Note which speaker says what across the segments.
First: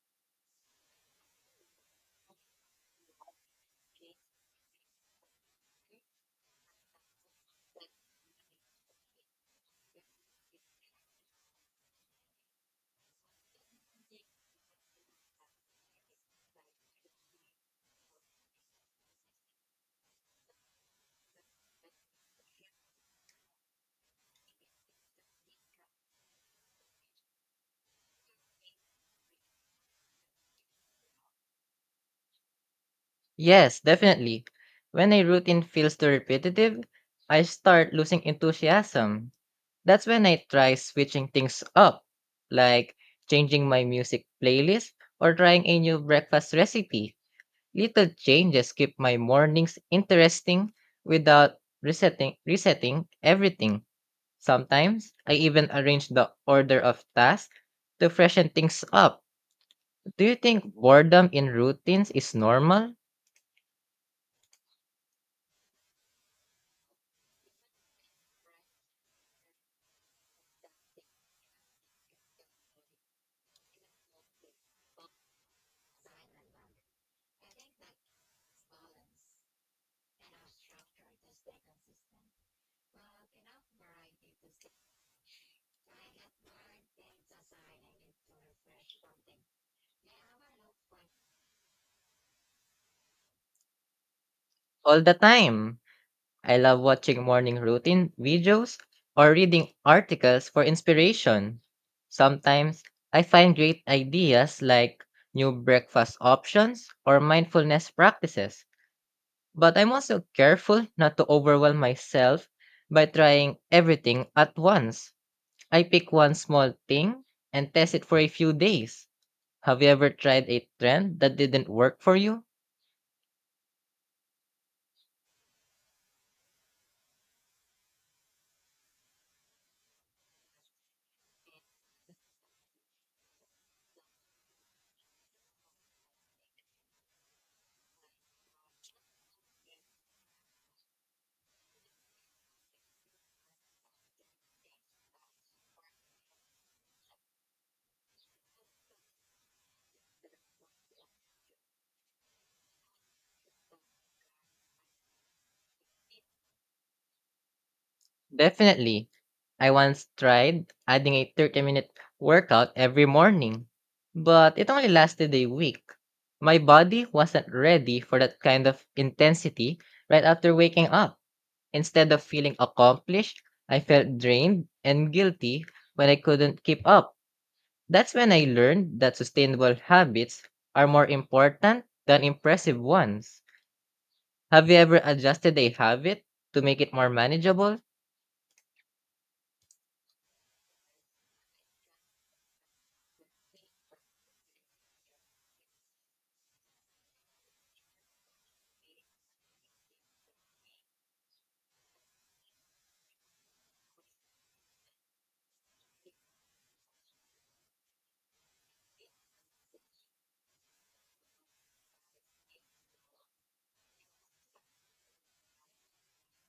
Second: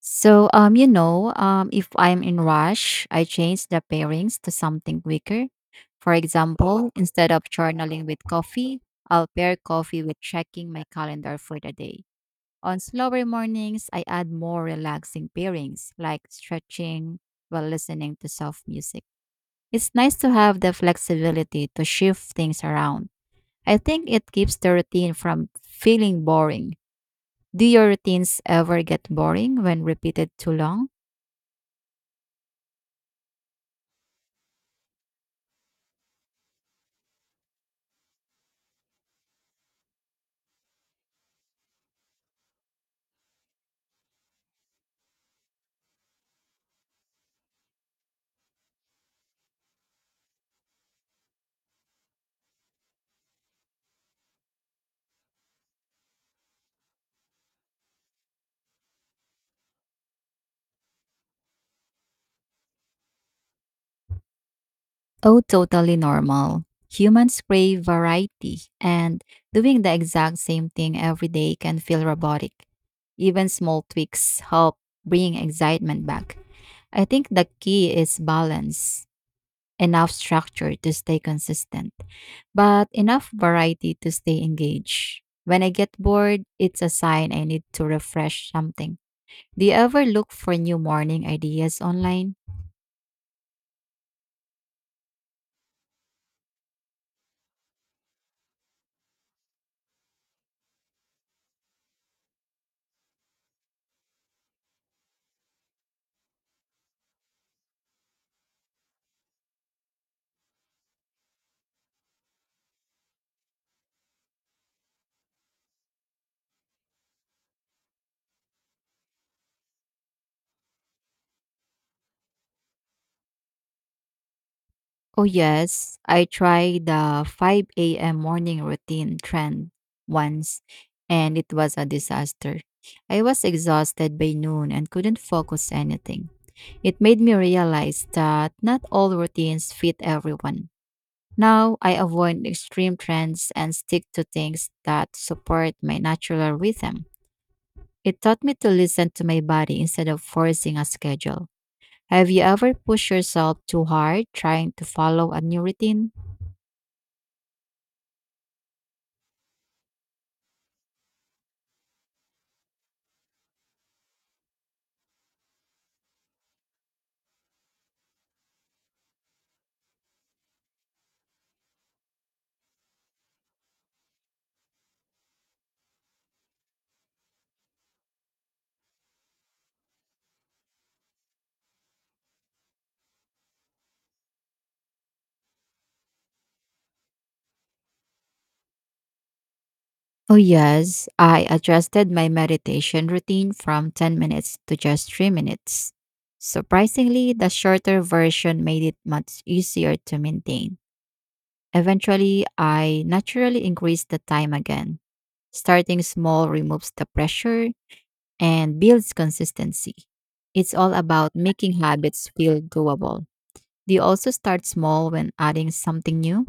Speaker 1: If I'm in rush, I change the pairings to something quicker. For example, instead of journaling with coffee, I'll pair coffee with checking my calendar for the day. On slower mornings, I add more relaxing pairings like stretching while listening to soft music. It's nice to have the flexibility to shift things around. I think it keeps the routine from feeling boring. Do your routines ever get boring when repeated too long?
Speaker 2: Yes, definitely. When a routine feels too repetitive, I start losing enthusiasm. That's when I try switching things up, like changing my music playlist or trying a new breakfast recipe. Little changes keep my mornings interesting without resetting everything. Sometimes I even arrange the order of tasks to freshen things up. Do you think boredom in routines is normal
Speaker 1: Oh, totally normal. Humans crave variety, and doing the exact same thing every day can feel robotic. Even small tweaks help bring excitement back. I think the key is balance, enough structure to stay consistent, but enough variety to stay engaged. When I get bored, it's a sign I need to refresh something. Do you ever look for new morning ideas online?
Speaker 2: all the time? I love watching morning routine videos or reading articles for inspiration. Sometimes I find great ideas like new breakfast options or mindfulness practices, but I'm also careful not to overwhelm myself by trying everything at once. I pick one small thing and test it for a few days. Have you ever tried a trend that didn't work for you?
Speaker 1: Oh, yes. I tried the 5 a.m. morning routine trend once, and it was a disaster. I was exhausted by noon and couldn't focus anything. It made me realize that not all routines fit everyone. Now, I avoid extreme trends and stick to things that support my natural rhythm. It taught me to listen to my body instead of forcing a schedule. Have you ever pushed yourself too hard trying to follow a new routine?
Speaker 2: Definitely. I once tried adding a 30-minute workout every morning, but it only lasted a week. My body wasn't ready for that kind of intensity right after waking up. Instead of feeling accomplished, I felt drained and guilty when I couldn't keep up. That's when I learned that sustainable habits are more important than impressive ones. Have you ever adjusted a habit to make it more manageable?
Speaker 1: Oh, yes. I adjusted my meditation routine from 10 minutes to just 3 minutes. Surprisingly, the shorter version made it much easier to maintain. Eventually, I naturally increased the time again. Starting small removes the pressure and builds consistency. It's all about making habits feel doable. Do you also start small when adding something new?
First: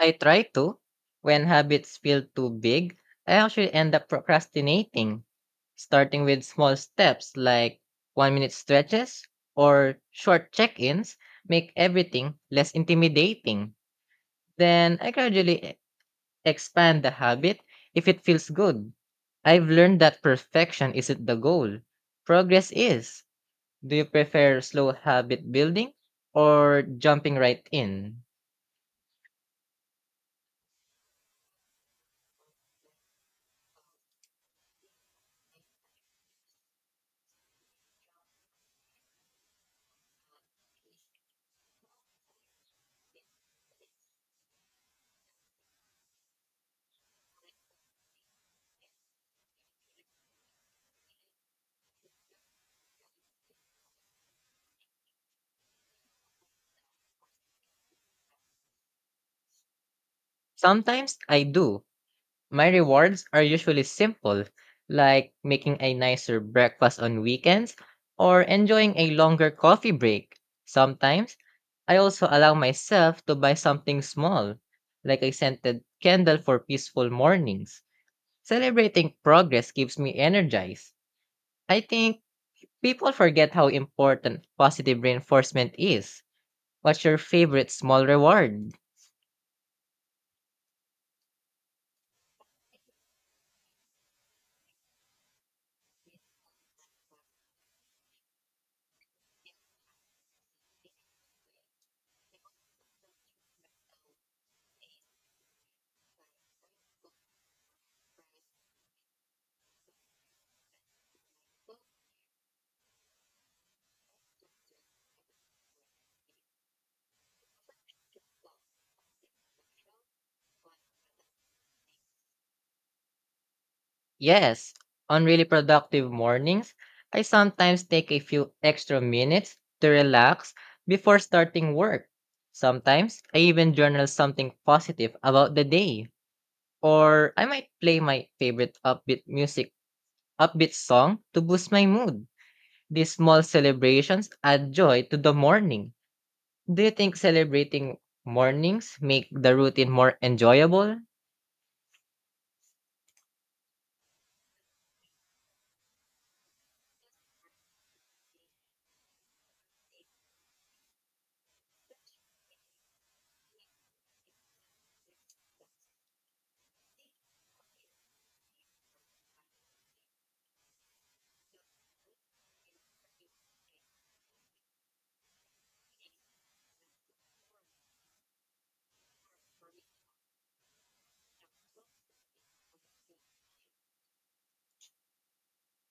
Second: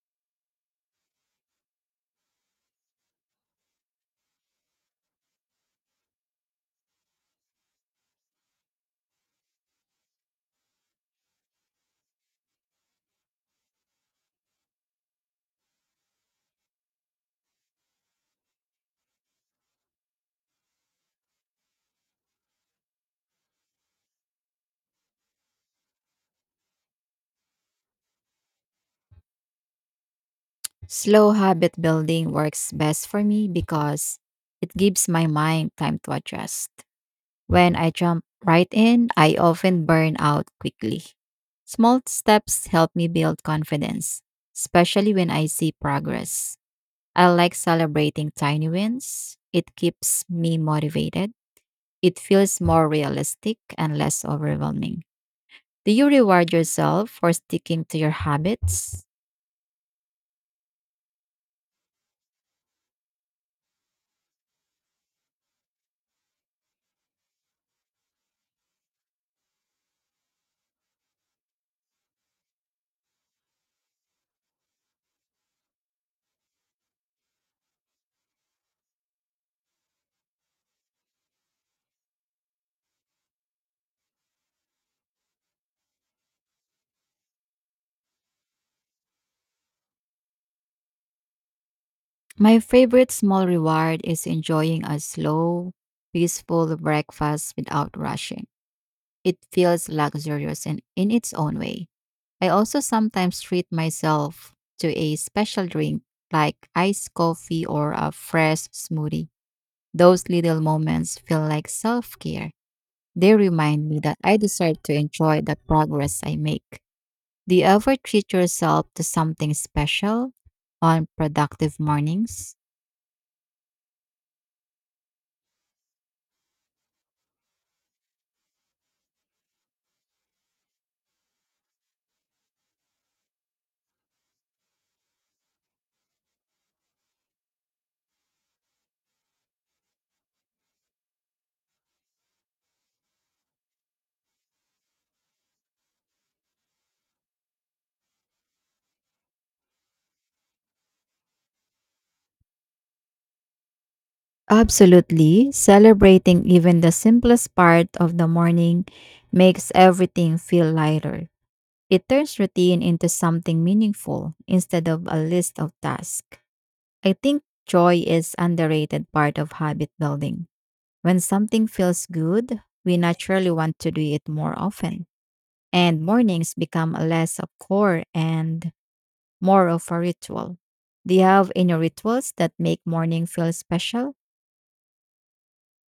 Speaker 2: I try to. When habits feel too big, I actually end up procrastinating, starting with small steps like 1 minute stretches or short check ins make everything less intimidating. Then I gradually expand the habit if it feels good. I've learned that perfection isn't the goal, progress is. Do you prefer slow habit building or jumping right in?
Speaker 1: Slow habit building works best for me because it gives my mind time to adjust. When I jump right in, I often burn out quickly. Small steps help me build confidence, especially when I see progress. I like celebrating tiny wins. It keeps me motivated. It feels more realistic and less overwhelming. Do you reward yourself for sticking to your habits?
Speaker 2: Sometimes I do. My rewards are usually simple, like making a nicer breakfast on weekends or enjoying a longer coffee break. Sometimes, I also allow myself to buy something small, like a scented candle for peaceful mornings. Celebrating progress keeps me energized. I think people forget how important positive reinforcement is. What's your favorite small reward?
Speaker 1: My favorite small reward is enjoying a slow, peaceful breakfast without rushing. It feels luxurious and in its own way. I also sometimes treat myself to a special drink like iced coffee or a fresh smoothie. Those little moments feel like self care. They remind me that I deserve to enjoy the progress I make. Do you ever treat yourself to something special on productive mornings?
Speaker 2: Yes, on really productive mornings, I sometimes take a few extra minutes to relax before starting work. Sometimes I even journal something positive about the day, or I might play my favorite upbeat song to boost my mood. These small celebrations add joy to the morning. Do you think celebrating mornings make the routine more enjoyable?
Speaker 1: Absolutely. Celebrating even the simplest part of the morning makes everything feel lighter. It turns routine into something meaningful instead of a list of tasks. I think joy is underrated part of habit building. When something feels good, we naturally want to do it more often. And mornings become less of core and more of a ritual. Do you have any rituals that make morning feel special?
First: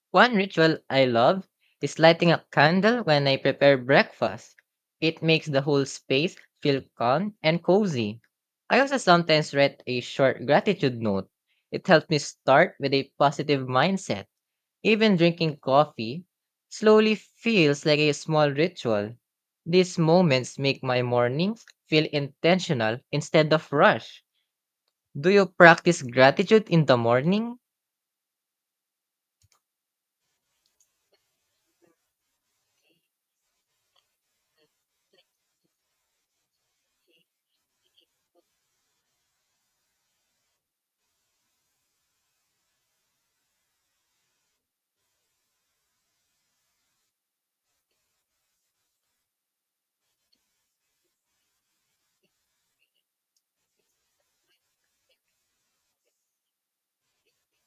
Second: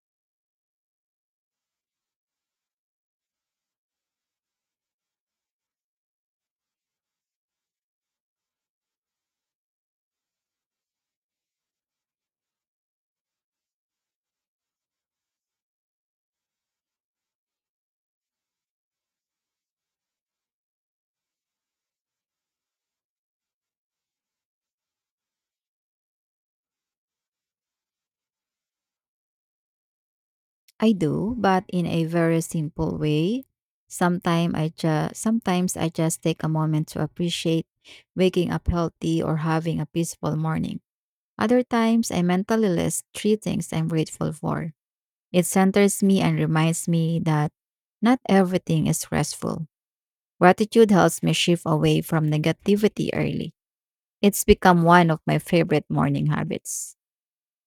Speaker 2: One ritual I love is lighting a candle when I prepare breakfast. It makes the whole space feel calm and cozy. I also sometimes write a short gratitude note. It helps me start with a positive mindset. Even drinking coffee slowly feels like a small ritual. These moments make my mornings feel intentional instead of rush. Do you practice gratitude in the morning?
Speaker 1: I do, but in a very simple way. Sometimes I just take a moment to appreciate waking up healthy or having a peaceful morning. Other times I mentally list three things I'm grateful for. It centers me and reminds me that not everything is stressful. Gratitude helps me shift away from negativity early. It's become one of my favorite morning habits.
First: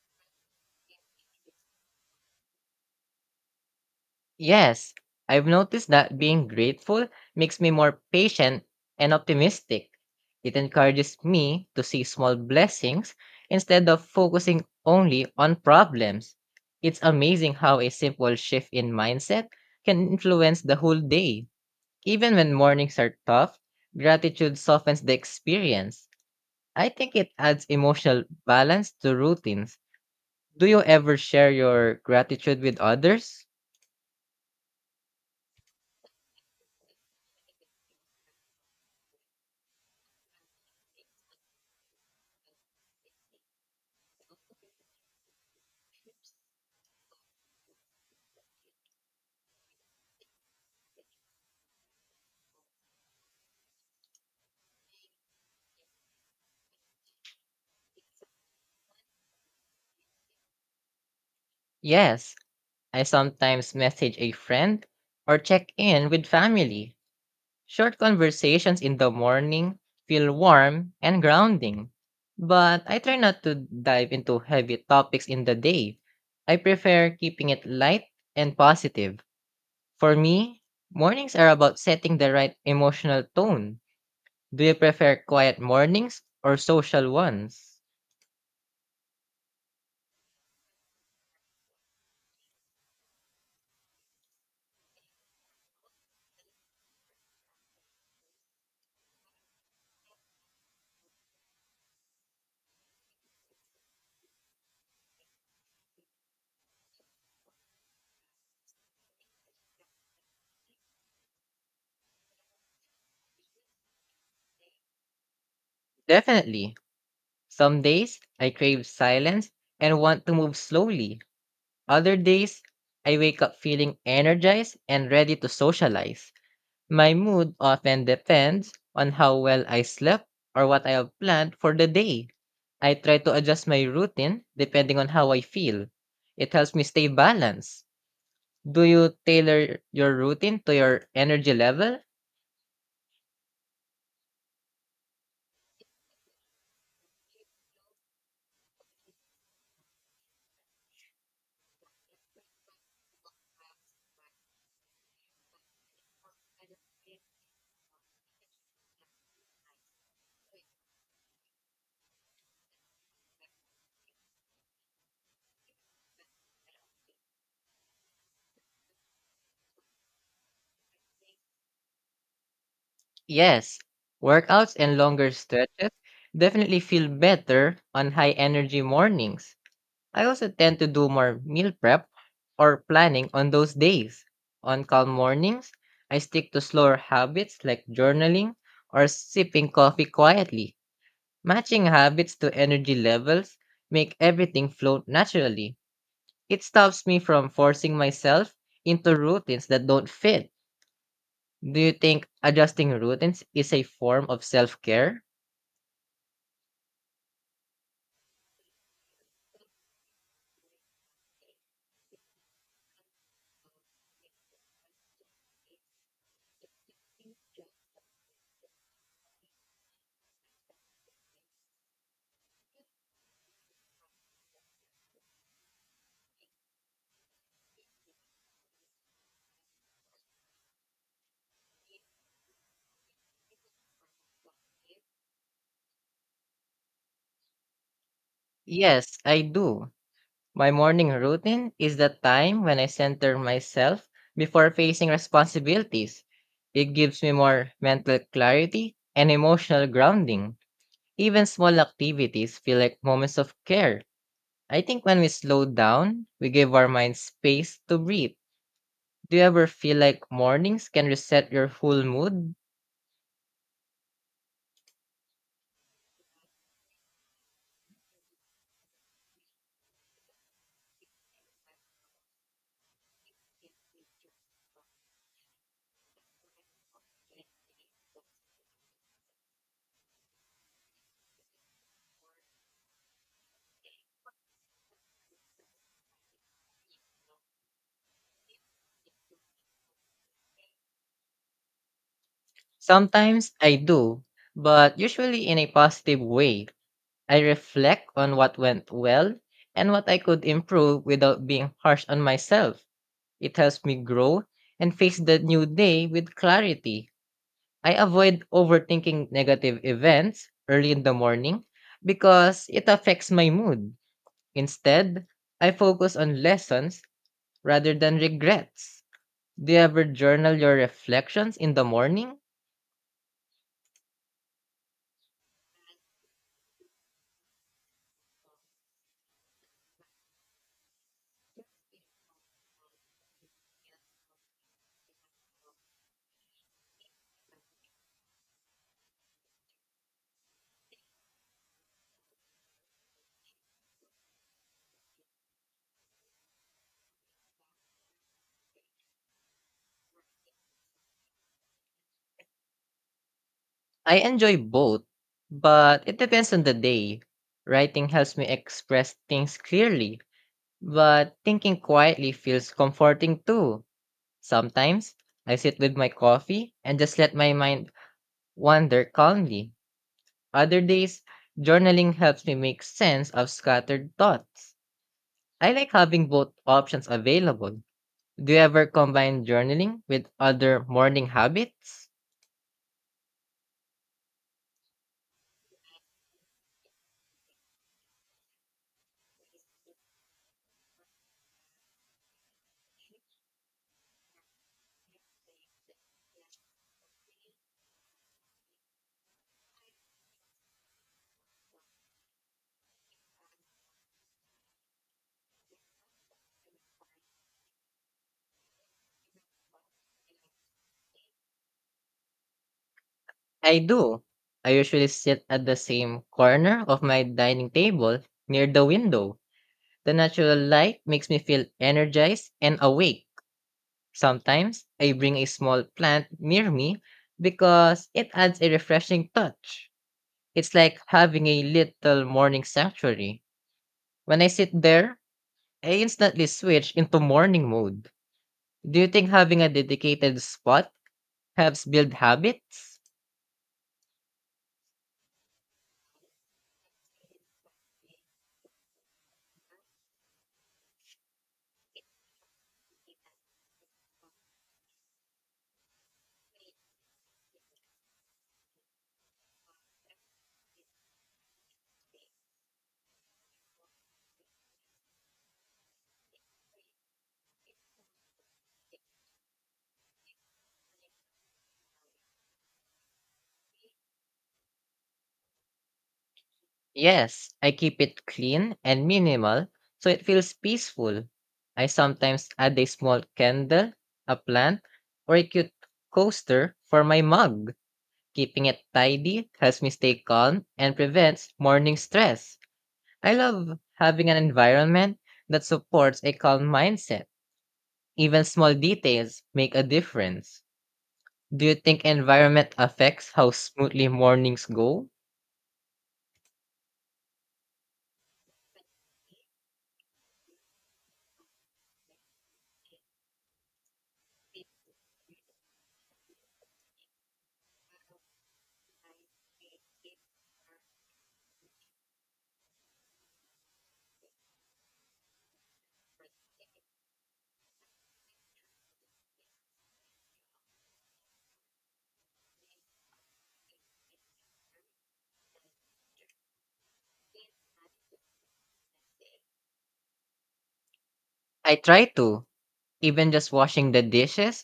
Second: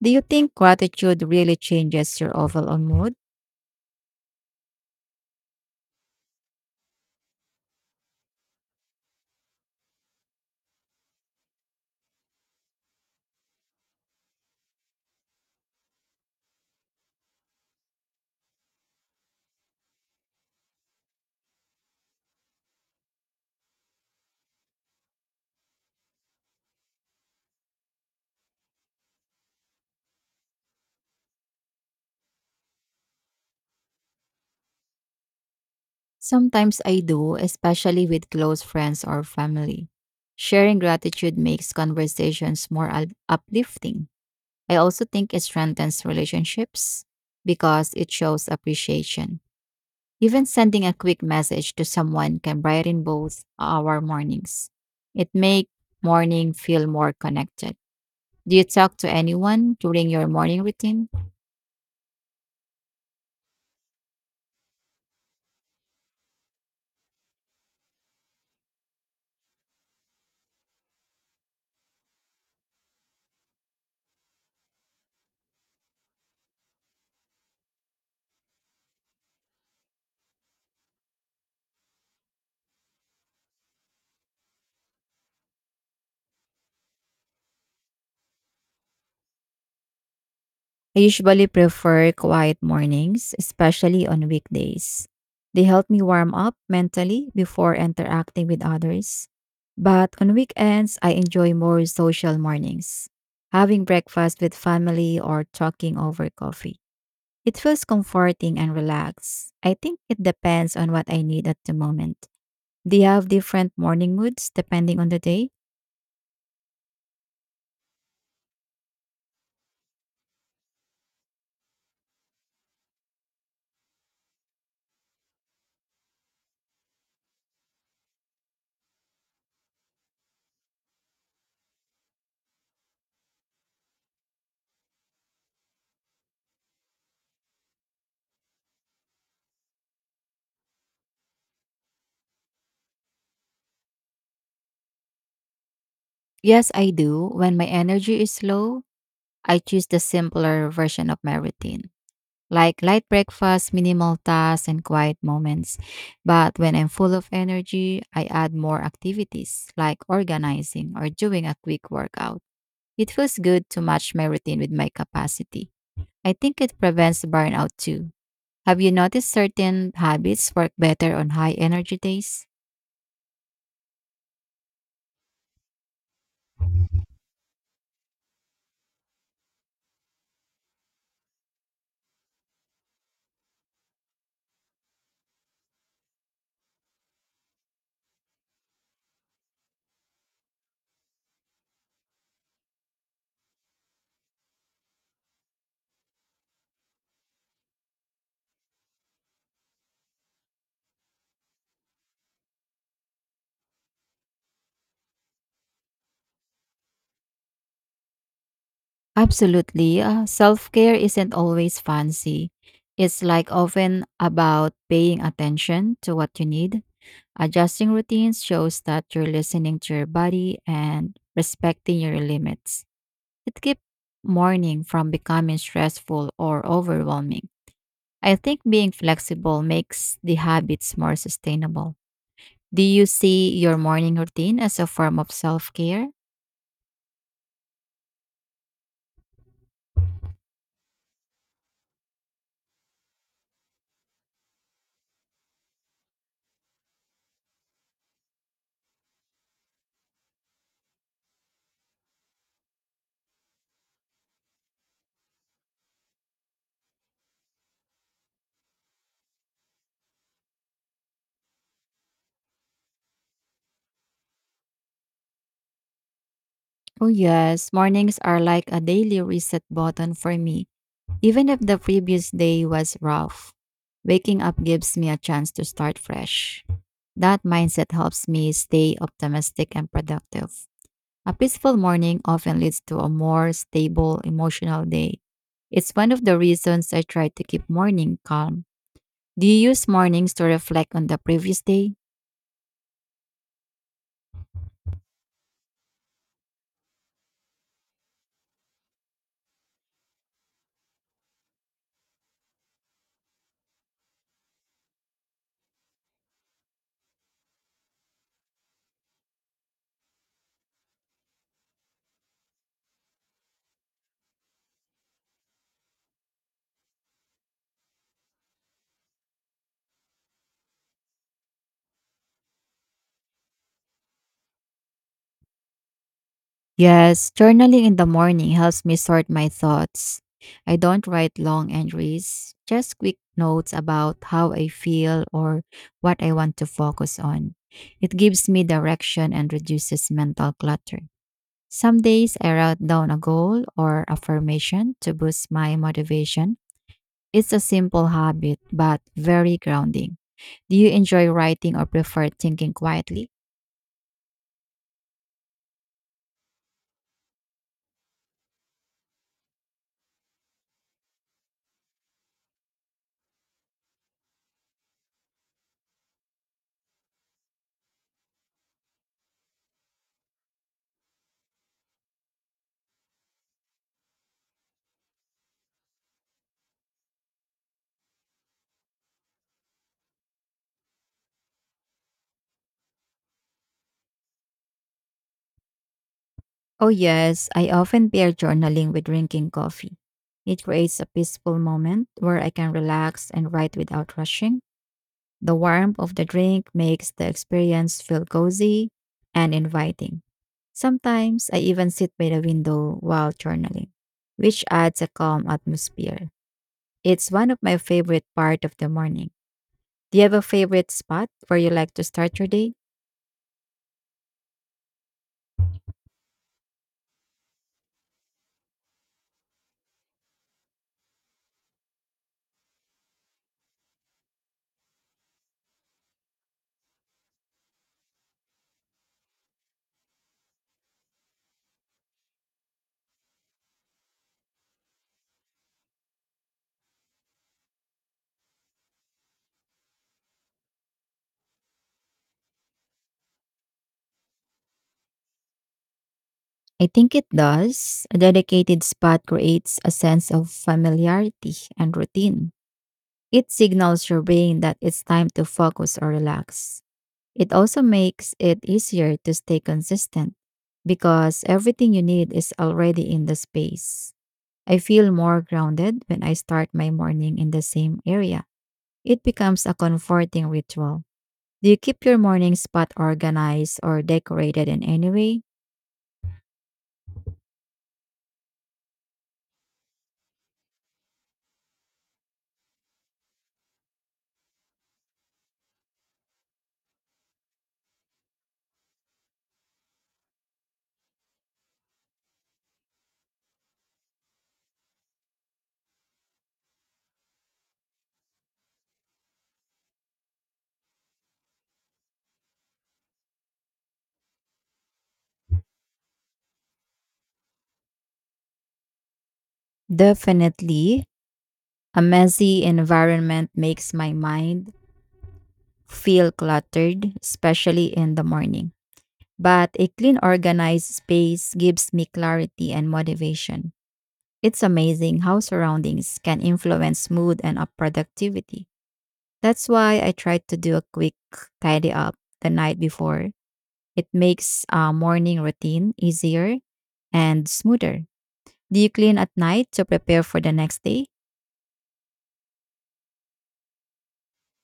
Speaker 1: Do you think gratitude really changes your overall mood?
Speaker 2: Yes, I've noticed that being grateful makes me more patient and optimistic. It encourages me to see small blessings instead of focusing only on problems. It's amazing how a simple shift in mindset can influence the whole day. Even when mornings are tough, gratitude softens the experience. I think it adds emotional balance to routines. Do you ever share your gratitude with others?
Speaker 1: Sometimes I do, especially with close friends or family. Sharing gratitude makes conversations more uplifting. I also think it strengthens relationships because it shows appreciation. Even sending a quick message to someone can brighten both our mornings. It makes morning feel more connected. Do you talk to anyone during your morning routine?
Speaker 2: Yes. I sometimes message a friend or check in with family. Short conversations in the morning feel warm and grounding. But I try not to dive into heavy topics in the day. I prefer keeping it light and positive. For me, mornings are about setting the right emotional tone. Do you prefer quiet mornings or social ones?
Speaker 1: I usually prefer quiet mornings, especially on weekdays. They help me warm up mentally before interacting with others. But on weekends, I enjoy more social mornings, having breakfast with family or talking over coffee. It feels comforting and relaxed. I think it depends on what I need at the moment. Do you have different morning moods depending on the day?
Speaker 2: Definitely. Some days I crave silence and want to move slowly. Other days, I wake up feeling energized and ready to socialize. My mood often depends on how well I slept or what I have planned for the day. I try to adjust my routine depending on how I feel. It helps me stay balanced. Do you tailor your routine to your energy level?
Speaker 1: Yes, I do. When my energy is low, I choose the simpler version of my routine. Like light breakfast, minimal tasks, and quiet moments. But when I'm full of energy, I add more activities like organizing or doing a quick workout. It feels good to match my routine with my capacity. I think it prevents burnout too. Have you noticed certain habits work better on high energy days?
Speaker 2: Yes. Workouts and longer stretches definitely feel better on high energy mornings. I also tend to do more meal prep or planning on those days. On calm mornings, I stick to slower habits like journaling or sipping coffee quietly. Matching habits to energy levels make everything flow naturally. It stops me from forcing myself into routines that don't fit. Do you think adjusting routines is a form of self-care?
Speaker 1: Absolutely. Self care isn't always fancy. It's like often about paying attention to what you need. Adjusting routines shows that you're listening to your body and respecting your limits. It keeps morning from becoming stressful or overwhelming. I think being flexible makes the habits more sustainable. Do you see your morning routine as a form of self care?
Speaker 2: Yes, I do. My morning routine is the time when I center myself before facing responsibilities. It gives me more mental clarity and emotional grounding. Even small activities feel like moments of care. I think when we slow down, we give our minds space to breathe. Do you ever feel like mornings can reset your whole mood?
Speaker 1: Oh, yes. Mornings are like a daily reset button for me, even if the previous day was rough. Waking up gives me a chance to start fresh. That mindset helps me stay optimistic and productive. A peaceful morning often leads to a more stable emotional day. It's one of the reasons I try to keep morning calm. Do you use mornings to reflect on the previous day?
Speaker 2: Sometimes I do, but usually in a positive way. I reflect on what went well and what I could improve without being harsh on myself. It helps me grow and face the new day with clarity. I avoid overthinking negative events early in the morning because it affects my mood. Instead, I focus on lessons rather than regrets. Do you ever journal your reflections in the morning?
Speaker 1: Yes, journaling in the morning helps me sort my thoughts. I don't write long entries, just quick notes about how I feel or what I want to focus on. It gives me direction and reduces mental clutter. Some days I write down a goal or affirmation to boost my motivation. It's a simple habit, but very grounding. Do you enjoy writing or prefer thinking quietly?
Speaker 2: I enjoy both, but it depends on the day. Writing helps me express things clearly. But thinking quietly feels comforting too. Sometimes I sit with my coffee and just let my mind wander calmly. Other days, journaling helps me make sense of scattered thoughts. I like having both options available. Do you ever combine journaling with other morning habits?
Speaker 1: Oh, yes, I often pair journaling with drinking coffee. It creates a peaceful moment where I can relax and write without rushing. The warmth of the drink makes the experience feel cozy and inviting. Sometimes I even sit by the window while journaling, which adds a calm atmosphere. It's one of my favorite part of the morning. Do you have a favorite spot where you like to start your day?
Speaker 2: I do. I usually sit at the same corner of my dining table near the window. The natural light makes me feel energized and awake. Sometimes I bring a small plant near me because it adds a refreshing touch. It's like having a little morning sanctuary. When I sit there, I instantly switch into morning mode. Do you think having a dedicated spot helps build habits?
Speaker 1: I think it does. A dedicated spot creates a sense of familiarity and routine. It signals your brain that it's time to focus or relax. It also makes it easier to stay consistent because everything you need is already in the space. I feel more grounded when I start my morning in the same area. It becomes a comforting ritual. Do you keep your morning spot organized or decorated in any way?
Speaker 2: Yes, I keep it clean and minimal so it feels peaceful. I sometimes add a small candle, a plant, or a cute coaster for my mug. Keeping it tidy helps me stay calm and prevents morning stress. I love having an environment that supports a calm mindset. Even small details make a difference. Do you think environment affects how smoothly mornings go?
Speaker 1: Definitely. A messy environment makes my mind feel cluttered, especially in the morning. But a clean, organized space gives me clarity and motivation. It's amazing how surroundings can influence mood and up productivity. That's why I try to do a quick tidy up the night before. It makes a morning routine easier and smoother. Do you clean at night to prepare for the next day?
Speaker 2: I try to. Even just washing the dishes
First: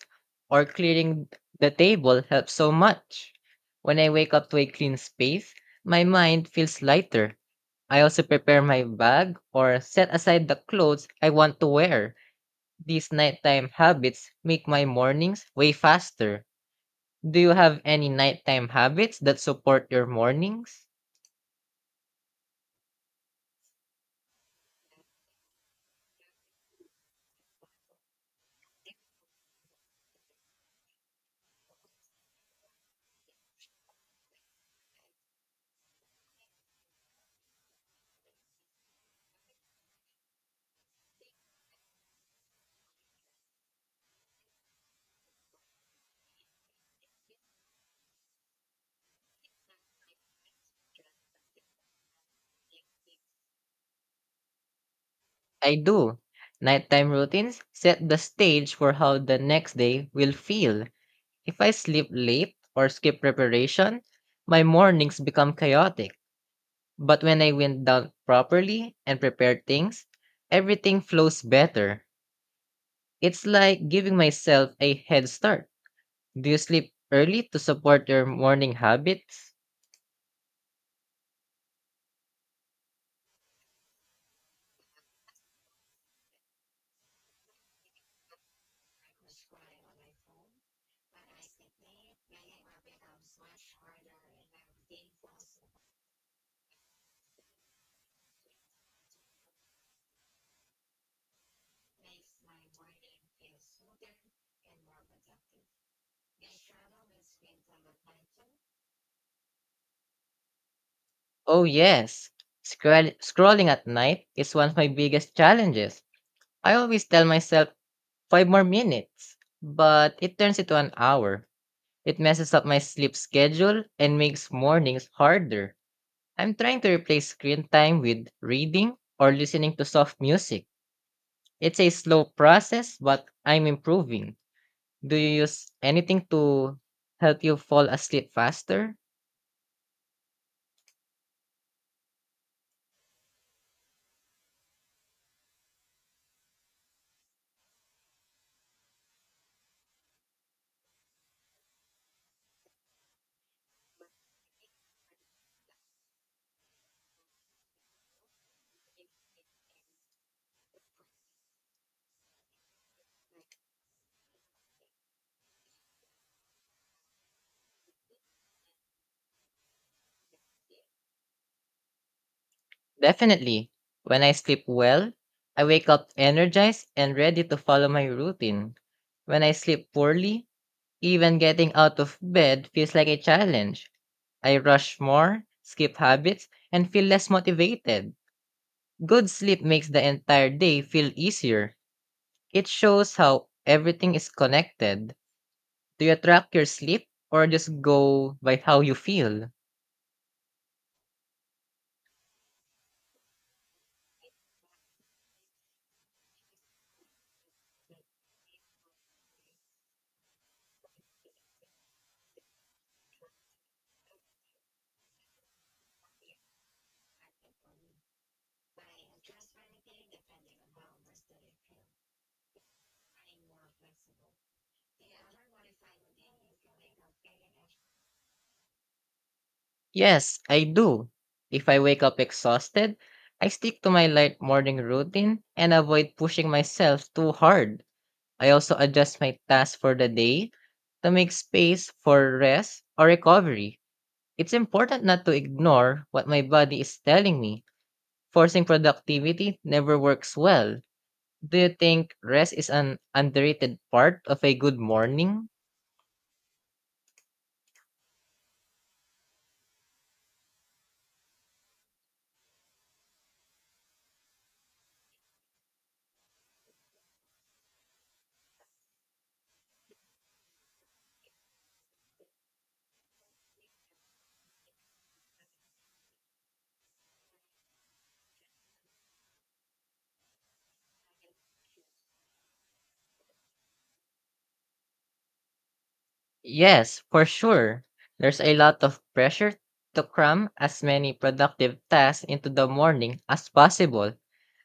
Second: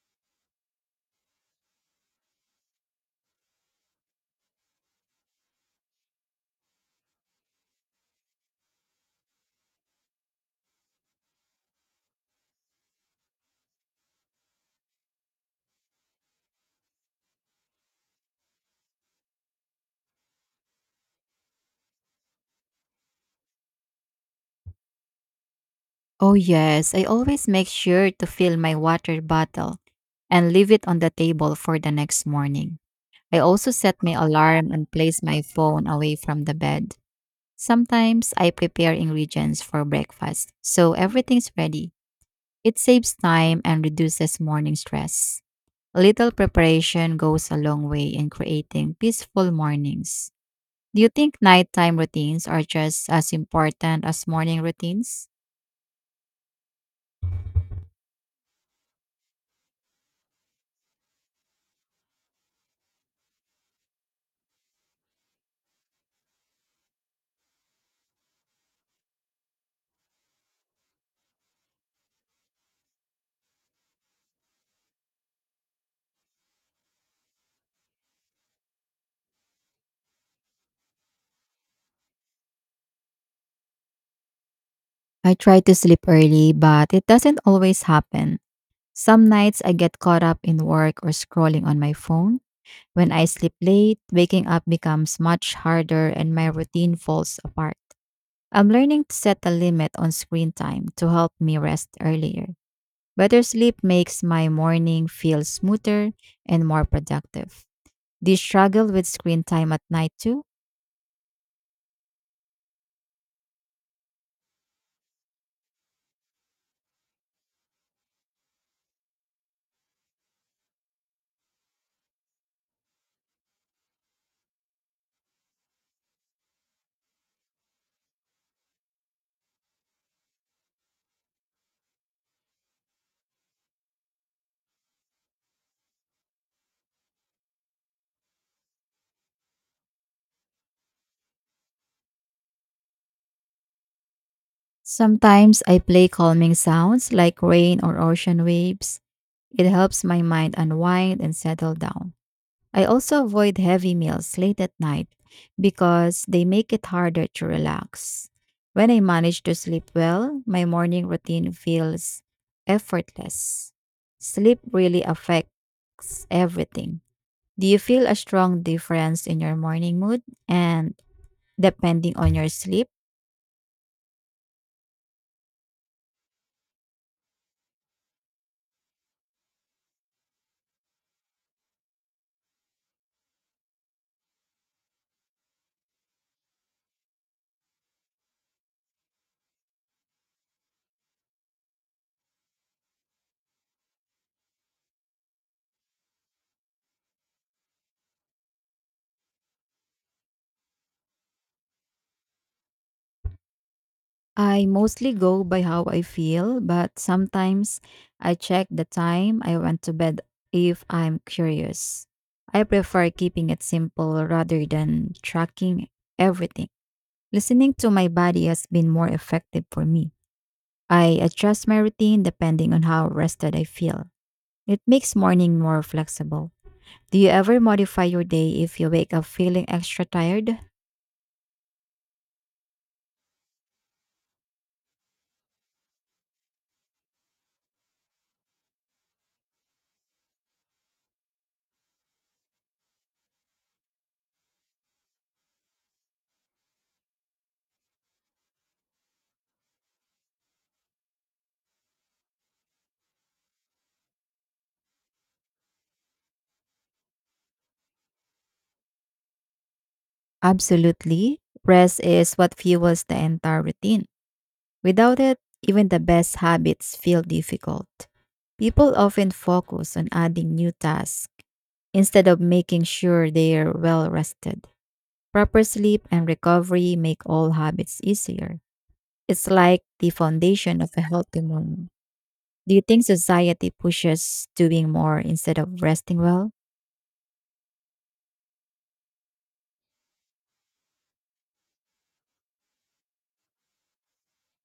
Speaker 2: or clearing the table helps so much. When I wake up to a clean space, my mind feels lighter. I also prepare my bag or set aside the clothes I want to wear. These nighttime habits make my mornings way faster. Do you have any nighttime habits that support your mornings?
Speaker 1: Oh, yes. I always make sure to fill my water bottle and leave it on the table for the next morning. I also set my alarm and place my phone away from the bed. Sometimes I prepare ingredients for breakfast, so everything's ready. It saves time and reduces morning stress. A little preparation goes a long way in creating peaceful mornings. Do you think nighttime routines are just as important as morning routines?
Speaker 2: I do. Nighttime routines set the stage for how the next day will feel. If I sleep late or skip preparation, my mornings become chaotic. But when I wind down properly and prepare things, everything flows better. It's like giving myself a head start. Do you sleep early to support your morning habits?
Speaker 1: I try to sleep early, but it doesn't always happen. Some nights I get caught up in work or scrolling on my phone. When I sleep late, waking up becomes much harder and my routine falls apart. I'm learning to set a limit on screen time to help me rest earlier. Better sleep makes my morning feel smoother and more productive. Do you struggle with screen time at night too?
Speaker 2: Oh, yes. Scrolling at night is one of my biggest challenges. I always tell myself five more minutes, but it turns into an hour. It messes up my sleep schedule and makes mornings harder. I'm trying to replace screen time with reading or listening to soft music. It's a slow process, but I'm improving. Do you use anything to help you fall asleep faster?
Speaker 1: Sometimes I play calming sounds like rain or ocean waves. It helps my mind unwind and settle down. I also avoid heavy meals late at night because they make it harder to relax. When I manage to sleep well, my morning routine feels effortless. Sleep really affects everything. Do you feel a strong difference in your morning mood and depending on your sleep?
Speaker 2: Definitely. When I sleep well, I wake up energized and ready to follow my routine. When I sleep poorly, even getting out of bed feels like a challenge. I rush more, skip habits, and feel less motivated. Good sleep makes the entire day feel easier. It shows how everything is connected. Do you track your sleep or just go by how you feel?
Speaker 1: I mostly go by how I feel, but sometimes I check the time I went to bed if I'm curious. I prefer keeping it simple rather than tracking everything. Listening to my body has been more effective for me. I adjust my routine depending on how rested I feel. It makes morning more flexible. Do you ever modify your day if you wake up feeling extra
Speaker 2: Yes,
Speaker 1: tired?
Speaker 2: I do. If I wake up exhausted, I stick to my light morning routine and avoid pushing myself too hard. I also adjust my tasks for the day to make space for rest or recovery. It's important not to ignore what my body is telling me. Forcing productivity never works well. Do you think rest is an underrated part of a good morning?
Speaker 1: Absolutely. Rest is what fuels the entire routine. Without it, even the best habits feel difficult. People often focus on adding new tasks instead of making sure they're well rested. Proper sleep and recovery make all habits easier. It's like the foundation of a healthy morning. Do you think society pushes doing more instead of resting well?
Speaker 2: Yes, for sure. There's a lot of pressure to cram as many productive tasks into the morning as possible,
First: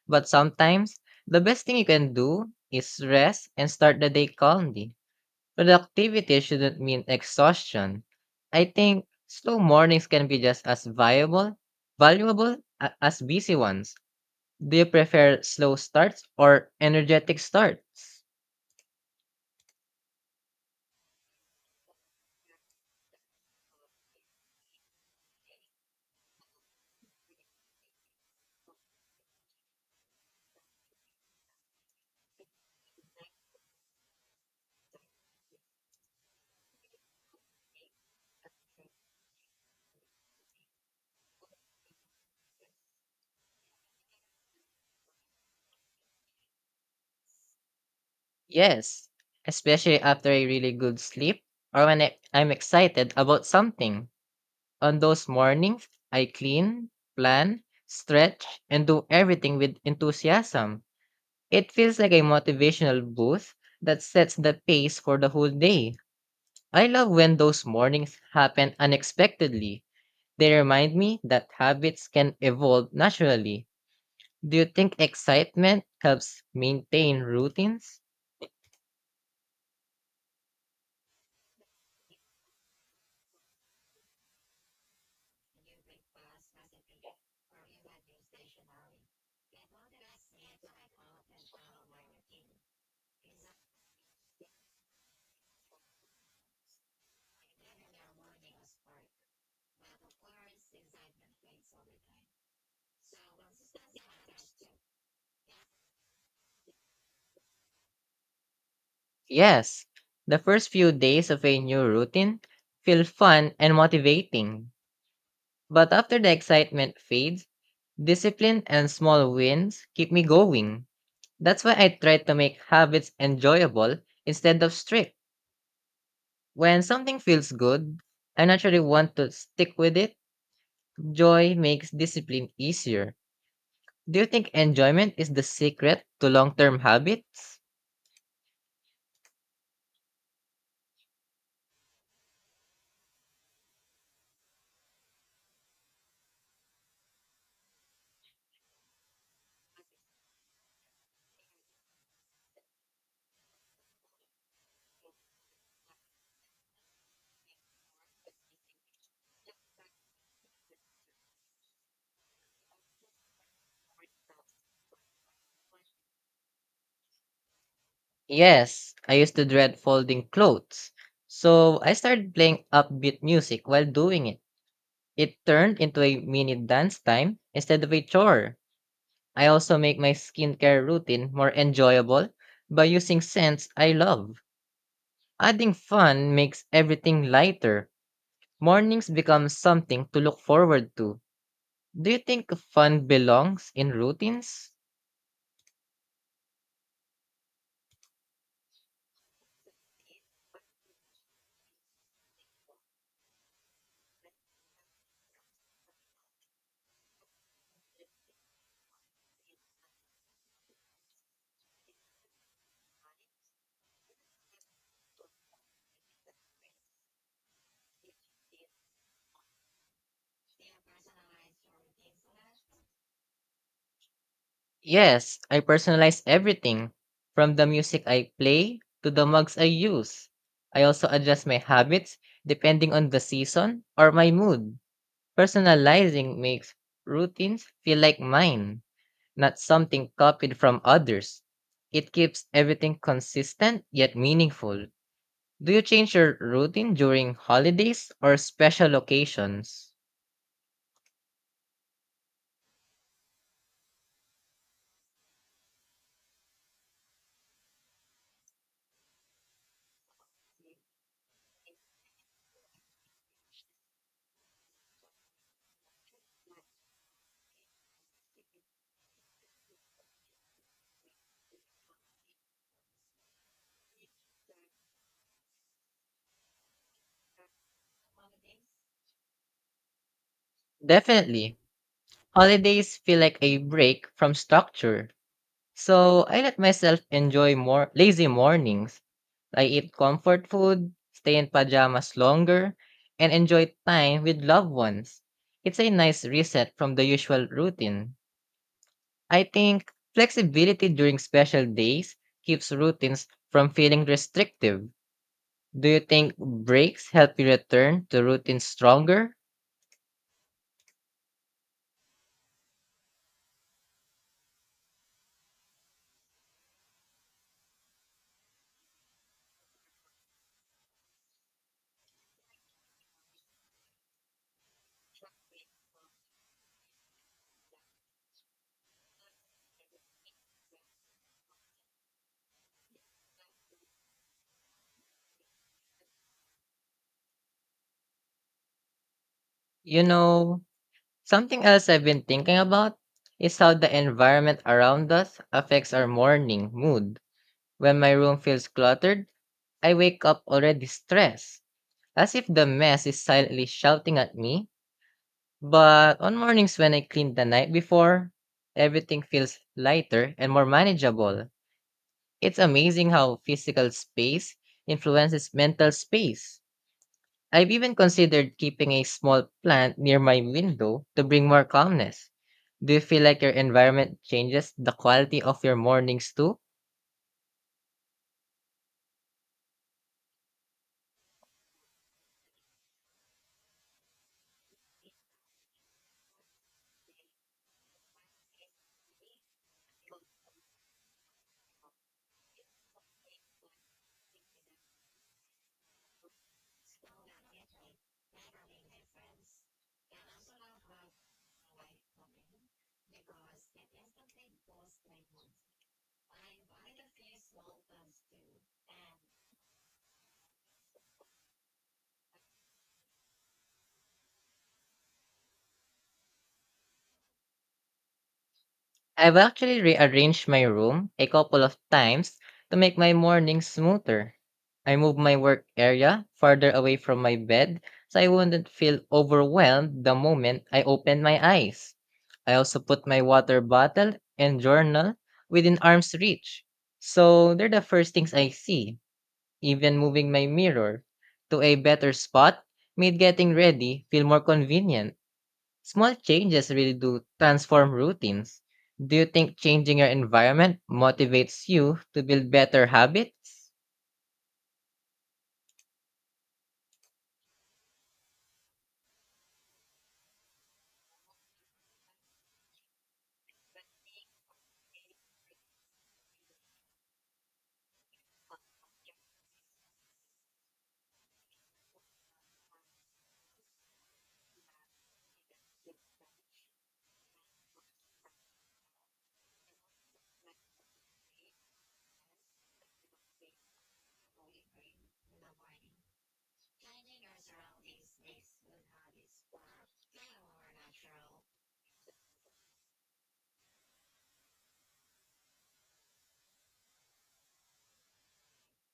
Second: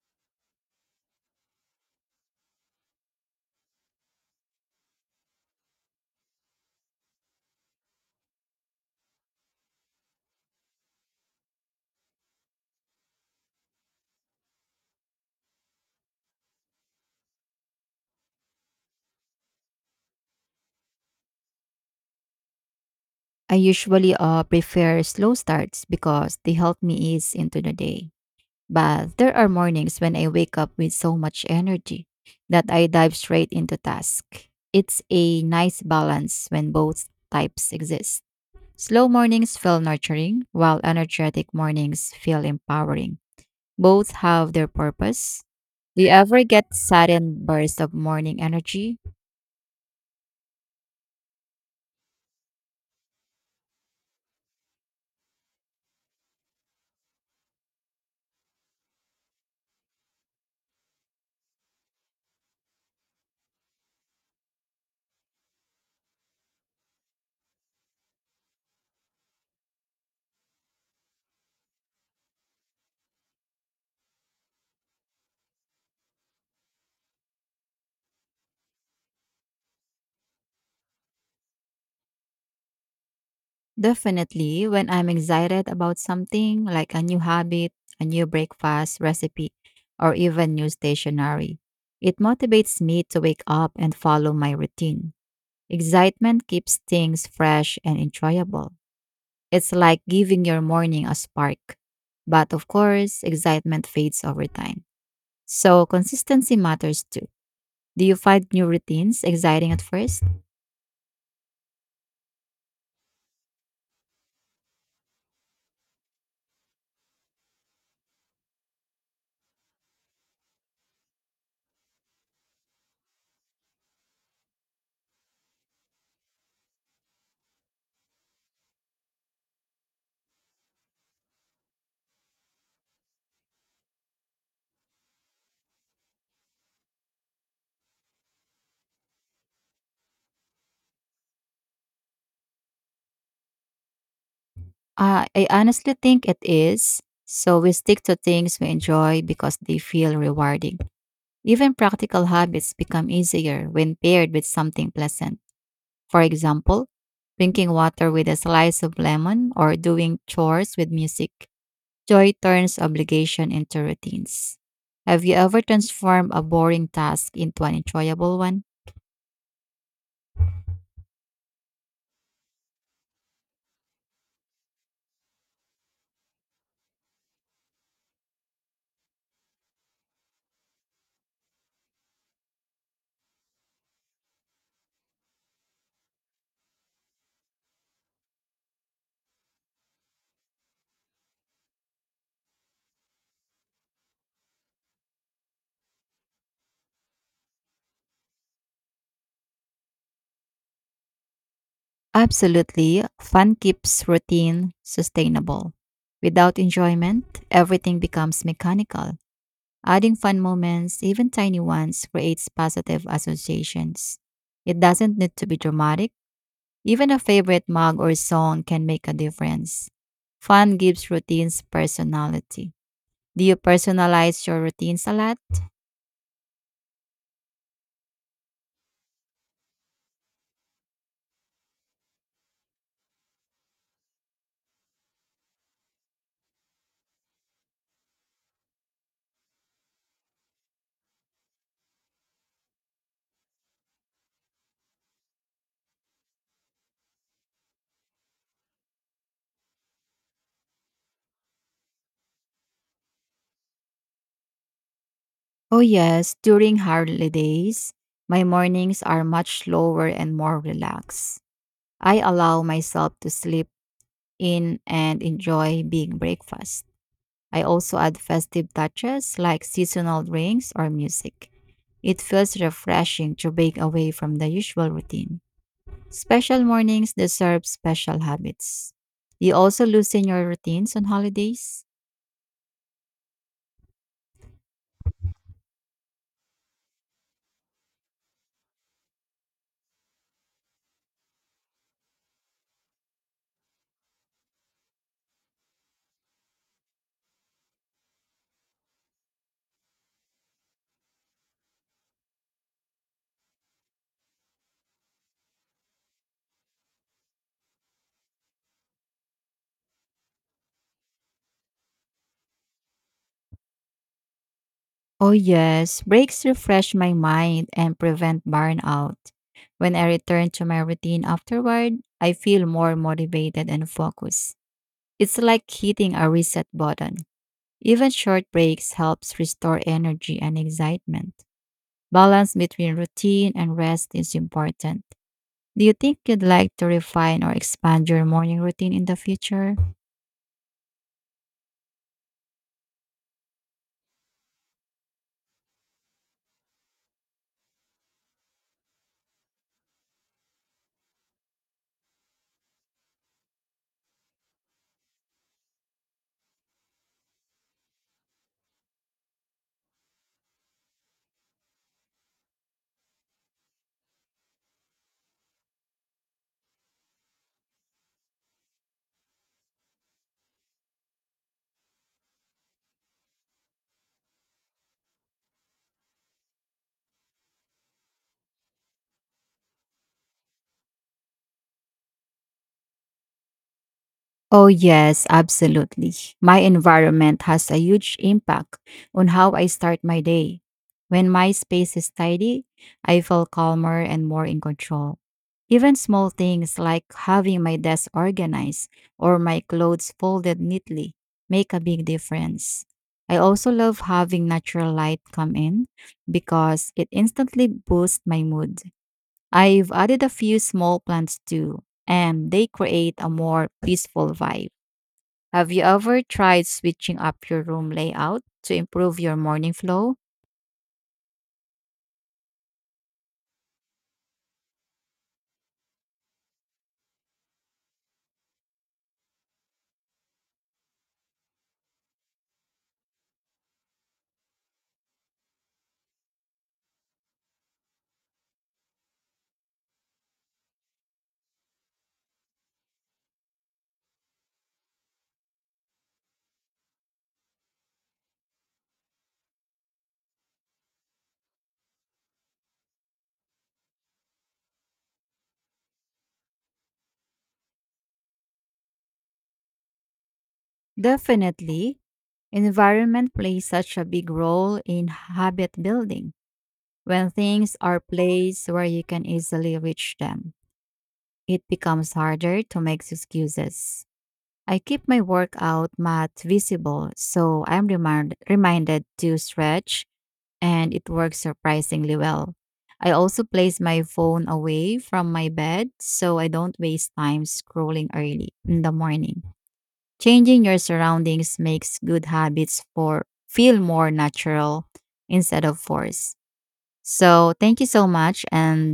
Speaker 2: but sometimes the best thing you can do is rest and start the day calmly. Productivity shouldn't mean exhaustion. I think slow mornings can be just as valuable as busy ones. Do you prefer slow starts or energetic starts?
Speaker 1: I usually prefer slow starts because they help me ease into the day. But there are mornings when I wake up with so much energy that I dive straight into task. It's a nice balance when both types exist. Slow mornings feel nurturing, while energetic mornings feel empowering. Both have their purpose. Do you ever get sudden bursts of morning energy?
Speaker 2: Yes, especially after a really good sleep or when I'm excited about something. On those mornings, I clean, plan, stretch, and do everything with enthusiasm. It feels like a motivational boost that sets the pace for the whole day. I love when those mornings happen unexpectedly. They remind me that habits can evolve naturally. Do you think excitement helps maintain routines?
Speaker 1: Definitely, when I'm excited about something like a new habit, a new breakfast recipe, or even new stationery, it motivates me to wake up and follow my routine. Excitement keeps things fresh and enjoyable. It's like giving your morning a spark. But of course, excitement fades over time. So consistency matters too. Do you find new routines exciting at
Speaker 2: Yes,
Speaker 1: first?
Speaker 2: the first few days of a new routine feel fun and motivating, but after the excitement fades, discipline and small wins keep me going. That's why I try to make habits enjoyable instead of strict. When something feels good, I naturally want to stick with it. Joy makes discipline easier. Do you think enjoyment is the secret to long term habits?
Speaker 1: I honestly think it is. So we stick to things we enjoy because they feel rewarding. Even practical habits become easier when paired with something pleasant. For example, drinking water with a slice of lemon or doing chores with music. Joy turns obligation into routines. Have you ever transformed a boring task into an enjoyable one?
Speaker 2: Yes, I used to dread folding clothes. So I started playing upbeat music while doing it. It turned into a mini dance time instead of a chore. I also make my skincare routine more enjoyable by using scents I love. Adding fun makes everything lighter. Mornings become something to look forward to. Do you think fun belongs in routines?
Speaker 1: Absolutely. Fun keeps routine sustainable. Without enjoyment, everything becomes mechanical. Adding fun moments, even tiny ones, creates positive associations. It doesn't need to be dramatic. Even a favorite mug or song can make a difference. Fun gives routines personality. Do you personalize your routines a lot?
Speaker 2: Yes, I personalize everything from the music I play to the mugs I use. I also adjust my habits depending on the season or my mood. Personalizing makes routines feel like mine, not something copied from others. It keeps everything consistent yet meaningful. Do you change your routine during holidays or special occasions?
Speaker 1: Oh, yes. During holidays, my mornings are much slower and more relaxed. I allow myself to sleep in and enjoy big breakfast. I also add festive touches like seasonal drinks or music. It feels refreshing to break away from the usual routine. Special mornings deserve special habits. You also loosen your routines on
Speaker 2: Definitely.
Speaker 1: holidays?
Speaker 2: Holidays feel like a break from structure. So I let myself enjoy more lazy mornings. I eat comfort food, stay in pajamas longer, and enjoy time with loved ones. It's a nice reset from the usual routine. I think flexibility during special days keeps routines from feeling restrictive. Do you think breaks help you return to routines stronger?
Speaker 1: Oh, yes, breaks refresh my mind and prevent burnout. When I return to my routine afterward, I feel more motivated and focused. It's like hitting a reset button. Even short breaks helps restore energy and excitement. Balance between routine and rest is important. Do you think you'd like to refine or expand your morning routine in the future?
Speaker 2: You know, something else I've been thinking about is how the environment around us affects our morning mood. When my room feels cluttered, I wake up already stressed, as if the mess is silently shouting at me. But on mornings when I clean the night before, everything feels lighter and more manageable. It's amazing how physical space influences mental space. I've even considered keeping a small plant near my window to bring more calmness. Do you feel like your environment changes the quality of your mornings too?
Speaker 1: Oh, yes, absolutely. My environment has a huge impact on how I start my day. When my space is tidy, I feel calmer and more in control. Even small things like having my desk organized or my clothes folded neatly make a big difference. I also love having natural light come in because it instantly boosts my mood. I've added a few small plants too, and they create a more peaceful vibe. Have you ever tried switching up your room layout to improve your
Speaker 2: I've
Speaker 1: morning
Speaker 2: actually
Speaker 1: flow?
Speaker 2: rearranged my room a couple of times to make my mornings smoother. I moved my work area farther away from my bed so I wouldn't feel overwhelmed the moment I opened my eyes. I also put my water bottle and journal within arm's reach, so they're the first things I see. Even moving my mirror to a better spot made getting ready feel more convenient. Small changes really do transform routines. Do you think changing your environment motivates you to build better habits?
Speaker 1: Definitely. Environment plays such a big role in habit building. When things are placed where you can easily reach them, it becomes harder to make excuses. I keep my workout mat visible so I'm reminded to stretch and it works surprisingly well. I also place my phone away from my bed so I don't waste time scrolling early in the morning. Changing your surroundings makes good habits for feel more natural instead of forced. So, thank you so much and